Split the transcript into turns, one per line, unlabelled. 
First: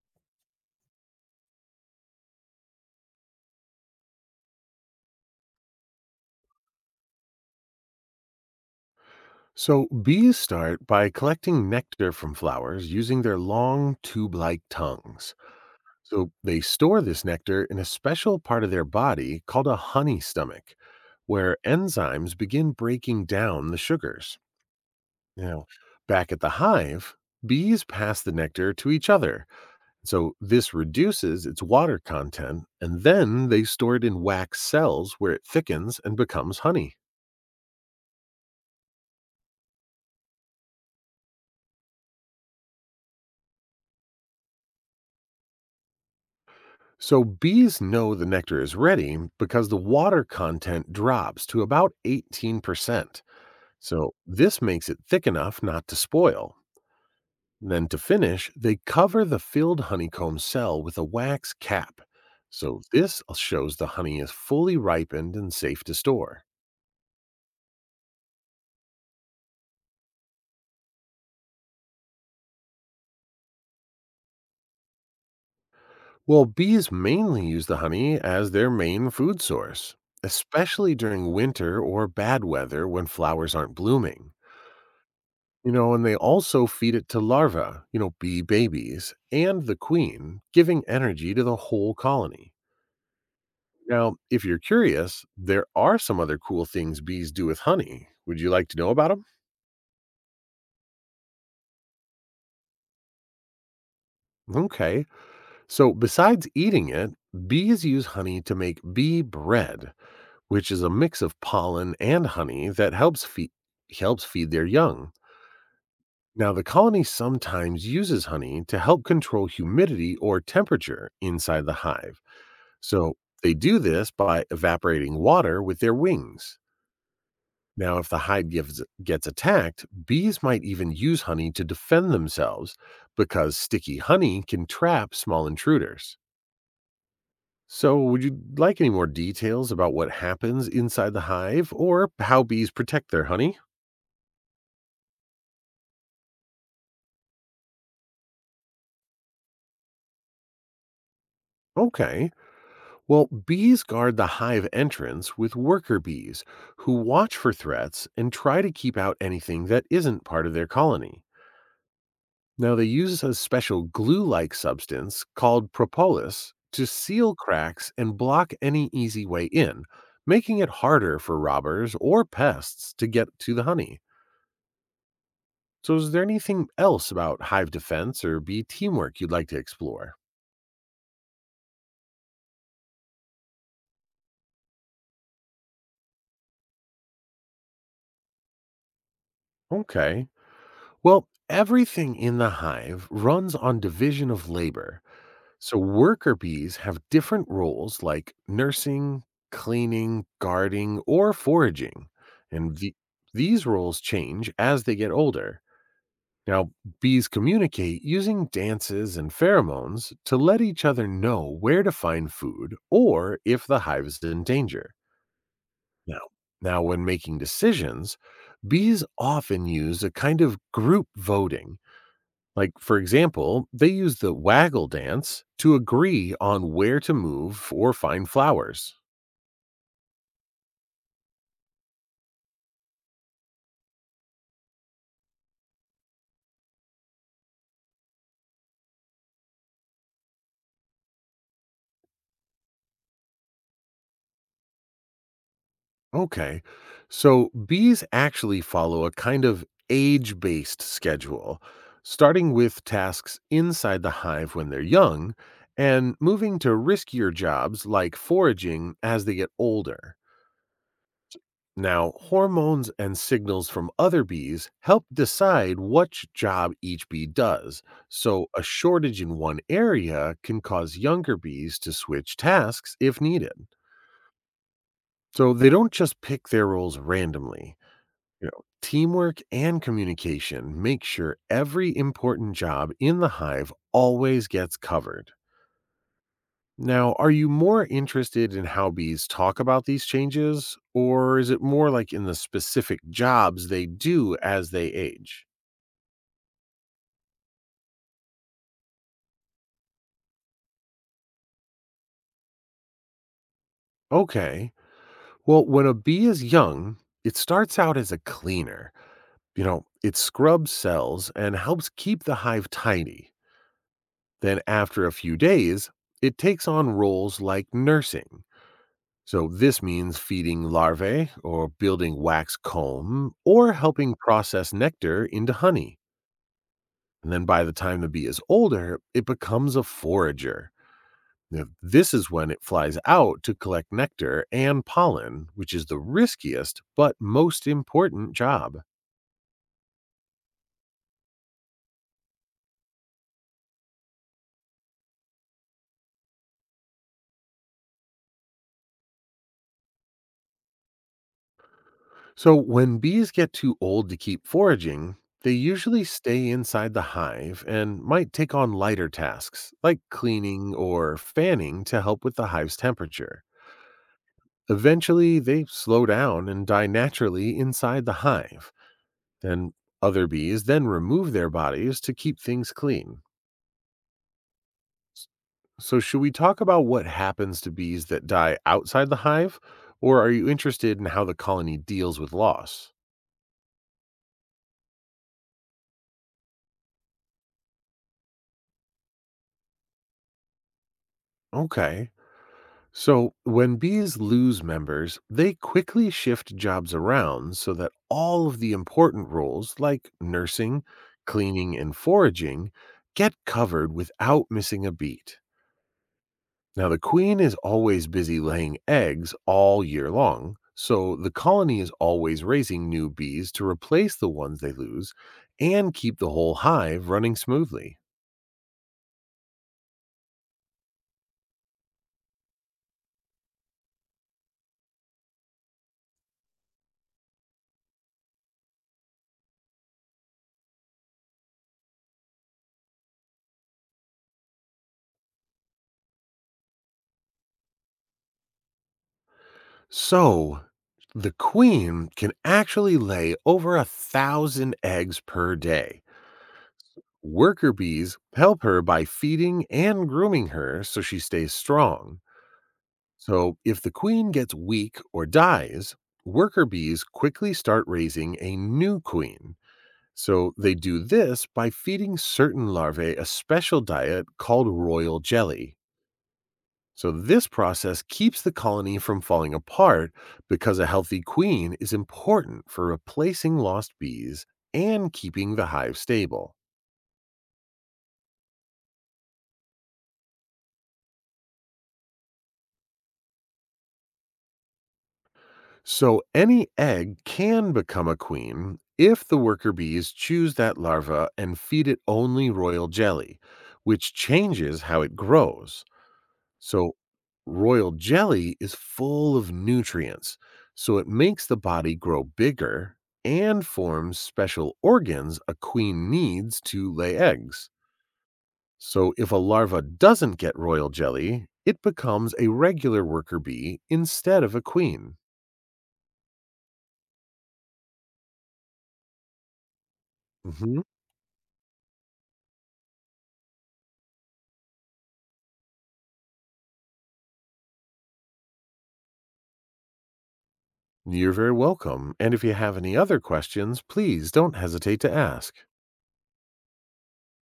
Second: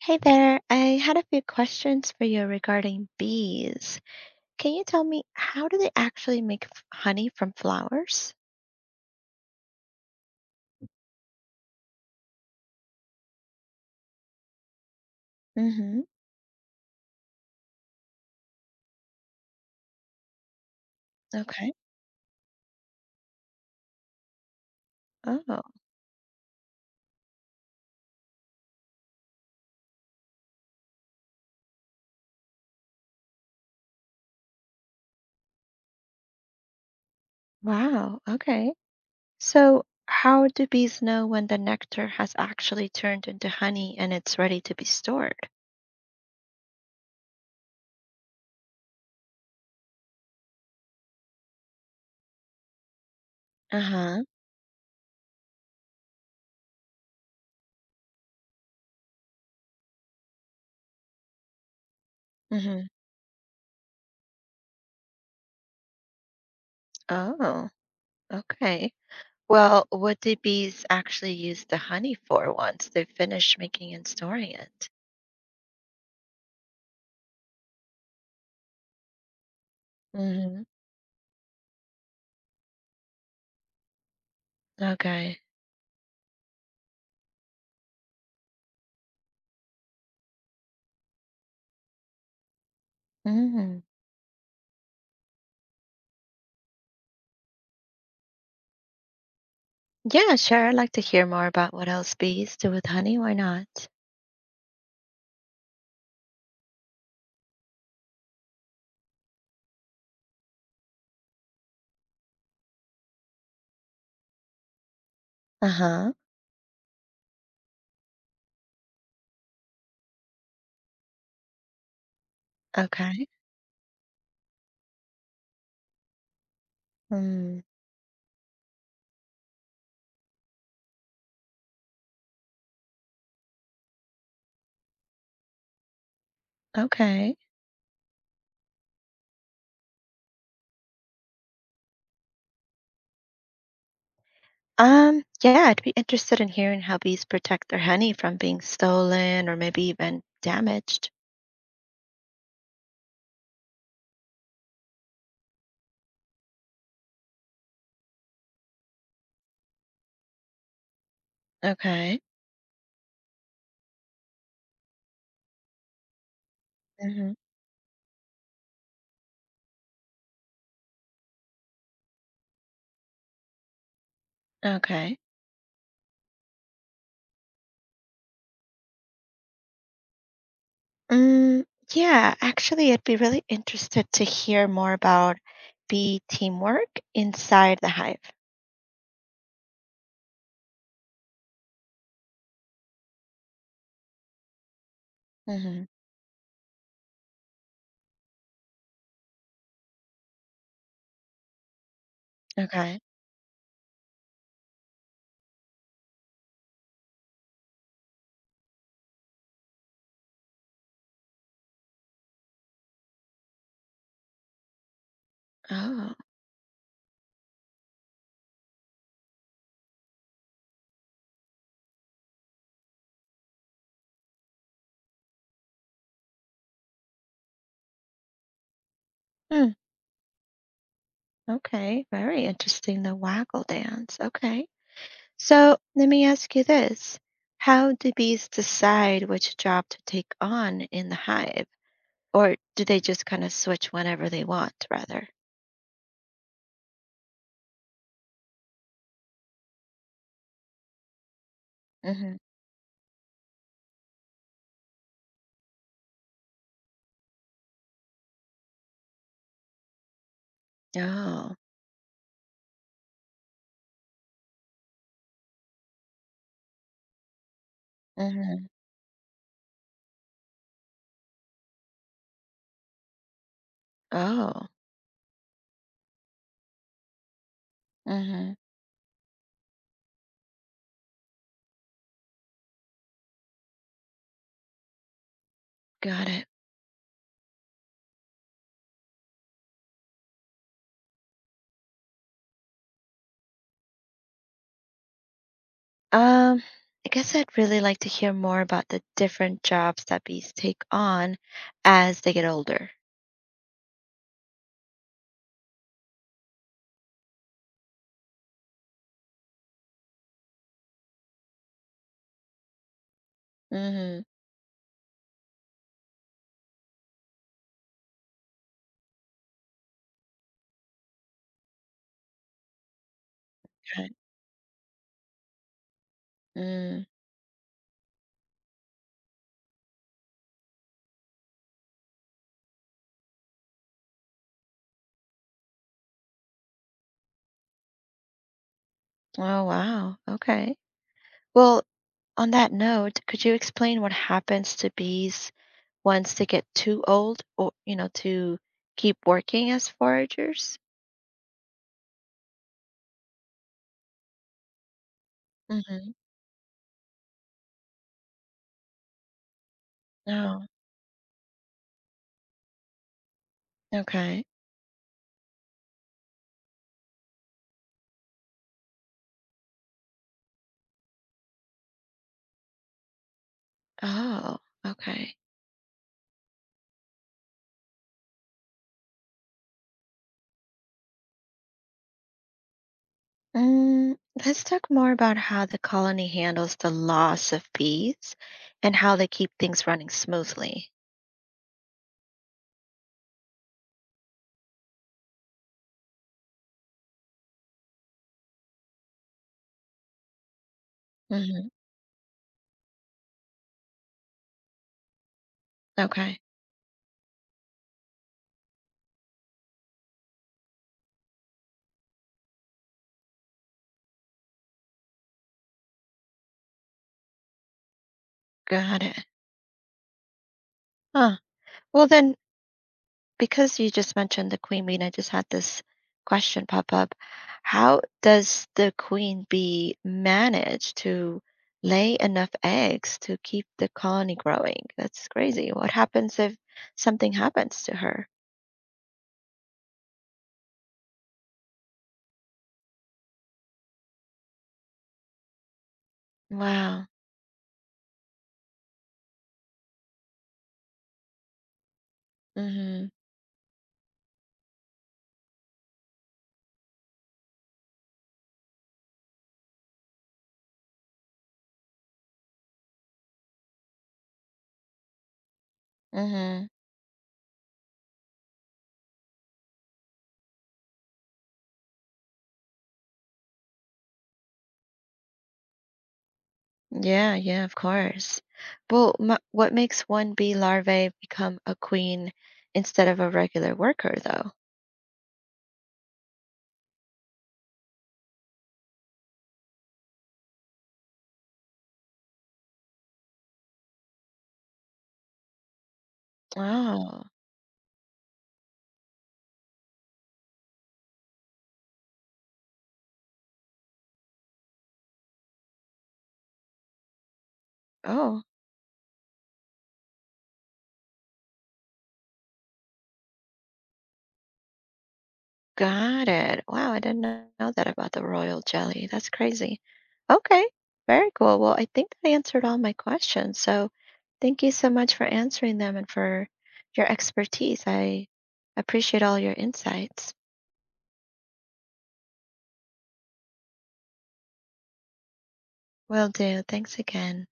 Hey there, I had a few questions for you regarding bees. Can you tell me how do they actually make honey from flowers?
So, bees start by collecting nectar from flowers using their long tube like tongues.
Mm-hmm.
So, they store this nectar in a special part of their body called a honey stomach, where
Okay.
enzymes begin breaking down the sugars.
Oh,
Now, back at the hive, bees pass the nectar to each other. So, this reduces its water content, and then they store it in wax cells where it thickens and becomes honey.
wow. Okay. So, how do bees know when the nectar has actually turned into honey and it's ready to be stored?
So bees know the nectar is ready because the water content drops to about 18%. So
Uh-huh.
this makes it thick enough not to spoil. Then to finish, they cover the filled honeycomb cell with a wax cap. So
Mm-hmm.
this shows the honey is fully ripened and safe to store.
Oh, okay. Well, what do bees actually use the honey for once they've finished making and storing it?
Well, bees mainly use the honey as their main food source,
Mm-hmm.
especially during winter or bad weather when flowers aren't blooming.
Okay.
You know, and they also feed it to larvae, you know, bee babies, and the queen, giving energy to the whole colony.
Mm-hmm.
Now, if you're curious, there are some other cool things bees do with honey. Would you like to know about them?
Yeah, sure. I'd like to hear more about what else bees do with honey. Why not?
Okay. So, besides eating it, bees use honey to make bee bread, which is a mix of pollen and honey that helps feed their young.
Uh-huh.
Now, the colony sometimes uses honey to help control humidity or temperature inside the hive. So
Okay.
they do this by evaporating water with their wings.
Mm,
Now, if the gets attacked, bees might even use honey to defend themselves because sticky honey can trap small intruders.
okay.
So, would you like any more details about what happens inside the hive or how bees protect their honey?
Yeah, I'd be interested in hearing how bees protect their honey from being stolen or maybe even damaged.
Okay. Well, bees guard the hive entrance with worker bees who watch for threats and try to keep out anything that isn't part of their colony.
Okay.
Now, they use a special glue like substance called propolis to
Hmm.
seal cracks and block any easy way in, making it harder for robbers or pests to get to the honey.
Okay.
So, is there anything else about hive defense or bee teamwork you'd like to explore?
Mm, yeah, actually, I'd be really interested to hear more about bee teamwork inside the hive.
Okay. Well, everything in the hive runs on division of labor. So,
Hmm.
worker bees have different roles like nursing, cleaning, guarding, or foraging. And the,
Okay.
these roles change as they get older. Now, bees communicate using dances and pheromones to let each other know where to find food or if the hive is in danger.
Oh.
Now, now, when making decisions, bees often use a kind of group voting like, for example, they use the waggle dance to agree on where to move or find flowers.
Hmm. Okay. Very interesting. The waggle dance. Okay. So let me ask you this. How do bees decide which job to take on in the hive? Or do they just kind of switch whenever they want, rather?
Okay. So, bees actually follow a kind of age based schedule,
Hmm.
starting with tasks inside the hive when they're young and moving to riskier jobs like foraging as they get older.
Oh,
Now, hormones and signals from other bees help decide which job each bee does. So, a
hmm.
shortage in one area can cause younger bees to switch tasks if needed.
Oh,
So, they don't just pick their roles randomly. You
hmm.
know, teamwork and communication make sure every important job in the hive always gets covered.
Got it.
Now, are you more interested in how bees talk about these changes, or is it more like in the specific jobs they do as they age?
Um, I guess I'd really like to hear more about the different jobs that bees take on as they get older.
Okay. Well, when a bee is young, it starts out as a cleaner. You know, it scrubs cells and helps keep the hive tidy.
Mm-hmm.
Then, after a few days, it takes on roles like nursing. So, this means feeding larvae, or building wax comb, or helping process nectar into honey.
Mm.
And then by the time the bee is older, it becomes a forager. Now, this is when it flies out to collect nectar and pollen, which is the riskiest but most important job.
Oh, wow. Okay. Well, on that note, could you explain what happens to bees once they get too old or, you know, to keep working as foragers?
So, when bees get too old to keep foraging, they usually
Mm-hmm.
stay inside the hive and might take on lighter tasks like
Oh,
cleaning or fanning to help with the hive's temperature.
okay.
Eventually, they slow down and die naturally inside the hive. And Other bees then remove their bodies to keep things clean.
Oh, okay.
So, should we talk about what happens to bees that die outside the hive, or are you interested in how the colony deals with loss?
Mm, let's talk more about how the colony handles the loss of bees and how they keep things running smoothly.
Okay. So, when bees lose members, they quickly shift jobs around so that all of the important roles, like nursing,
Mm-hmm.
cleaning, and foraging, get covered without missing a beat.
Okay,
Now, the queen is always busy laying eggs all year long, so the colony is always raising new bees to replace the ones they lose and keep the whole hive running smoothly.
got it. Huh. Well, then, because you just mentioned the queen bee, and I just had this question pop up. How does the queen bee manage to lay enough eggs to keep the colony growing? That's crazy. What happens if something happens to her?
So, the queen can actually lay over 1,000 eggs per day.
Wow.
Worker bees help her by feeding and grooming her so she stays strong.
Mhm.
So, if the queen gets weak or dies, worker bees quickly start raising a new queen. So they do this by feeding certain larvae a special diet called royal jelly.
Mhm.
So this process keeps the colony from falling apart because a healthy queen is important for replacing lost bees and keeping the hive stable.
Yeah, yeah, of course. Well, ma what makes one bee larvae become a queen instead of a regular worker, though?
So any egg can become a queen if the worker bees choose that larva and feed it only royal jelly, which changes how it grows. So,
Oh.
royal jelly is full of nutrients, so it makes the body grow bigger and forms special organs a queen needs to lay eggs.
Oh.
So, if a larva doesn't get royal jelly, it becomes a regular worker bee instead of a queen.
Got it. Wow, I didn't know that about the royal jelly. That's crazy. Okay,
Mhm.
very cool. Well, I think that answered all my questions. So thank you so much for answering them and for your expertise. I appreciate all your insights.
You're very welcome. And if you have any other questions, please don't hesitate to ask.
Will do. Thanks again.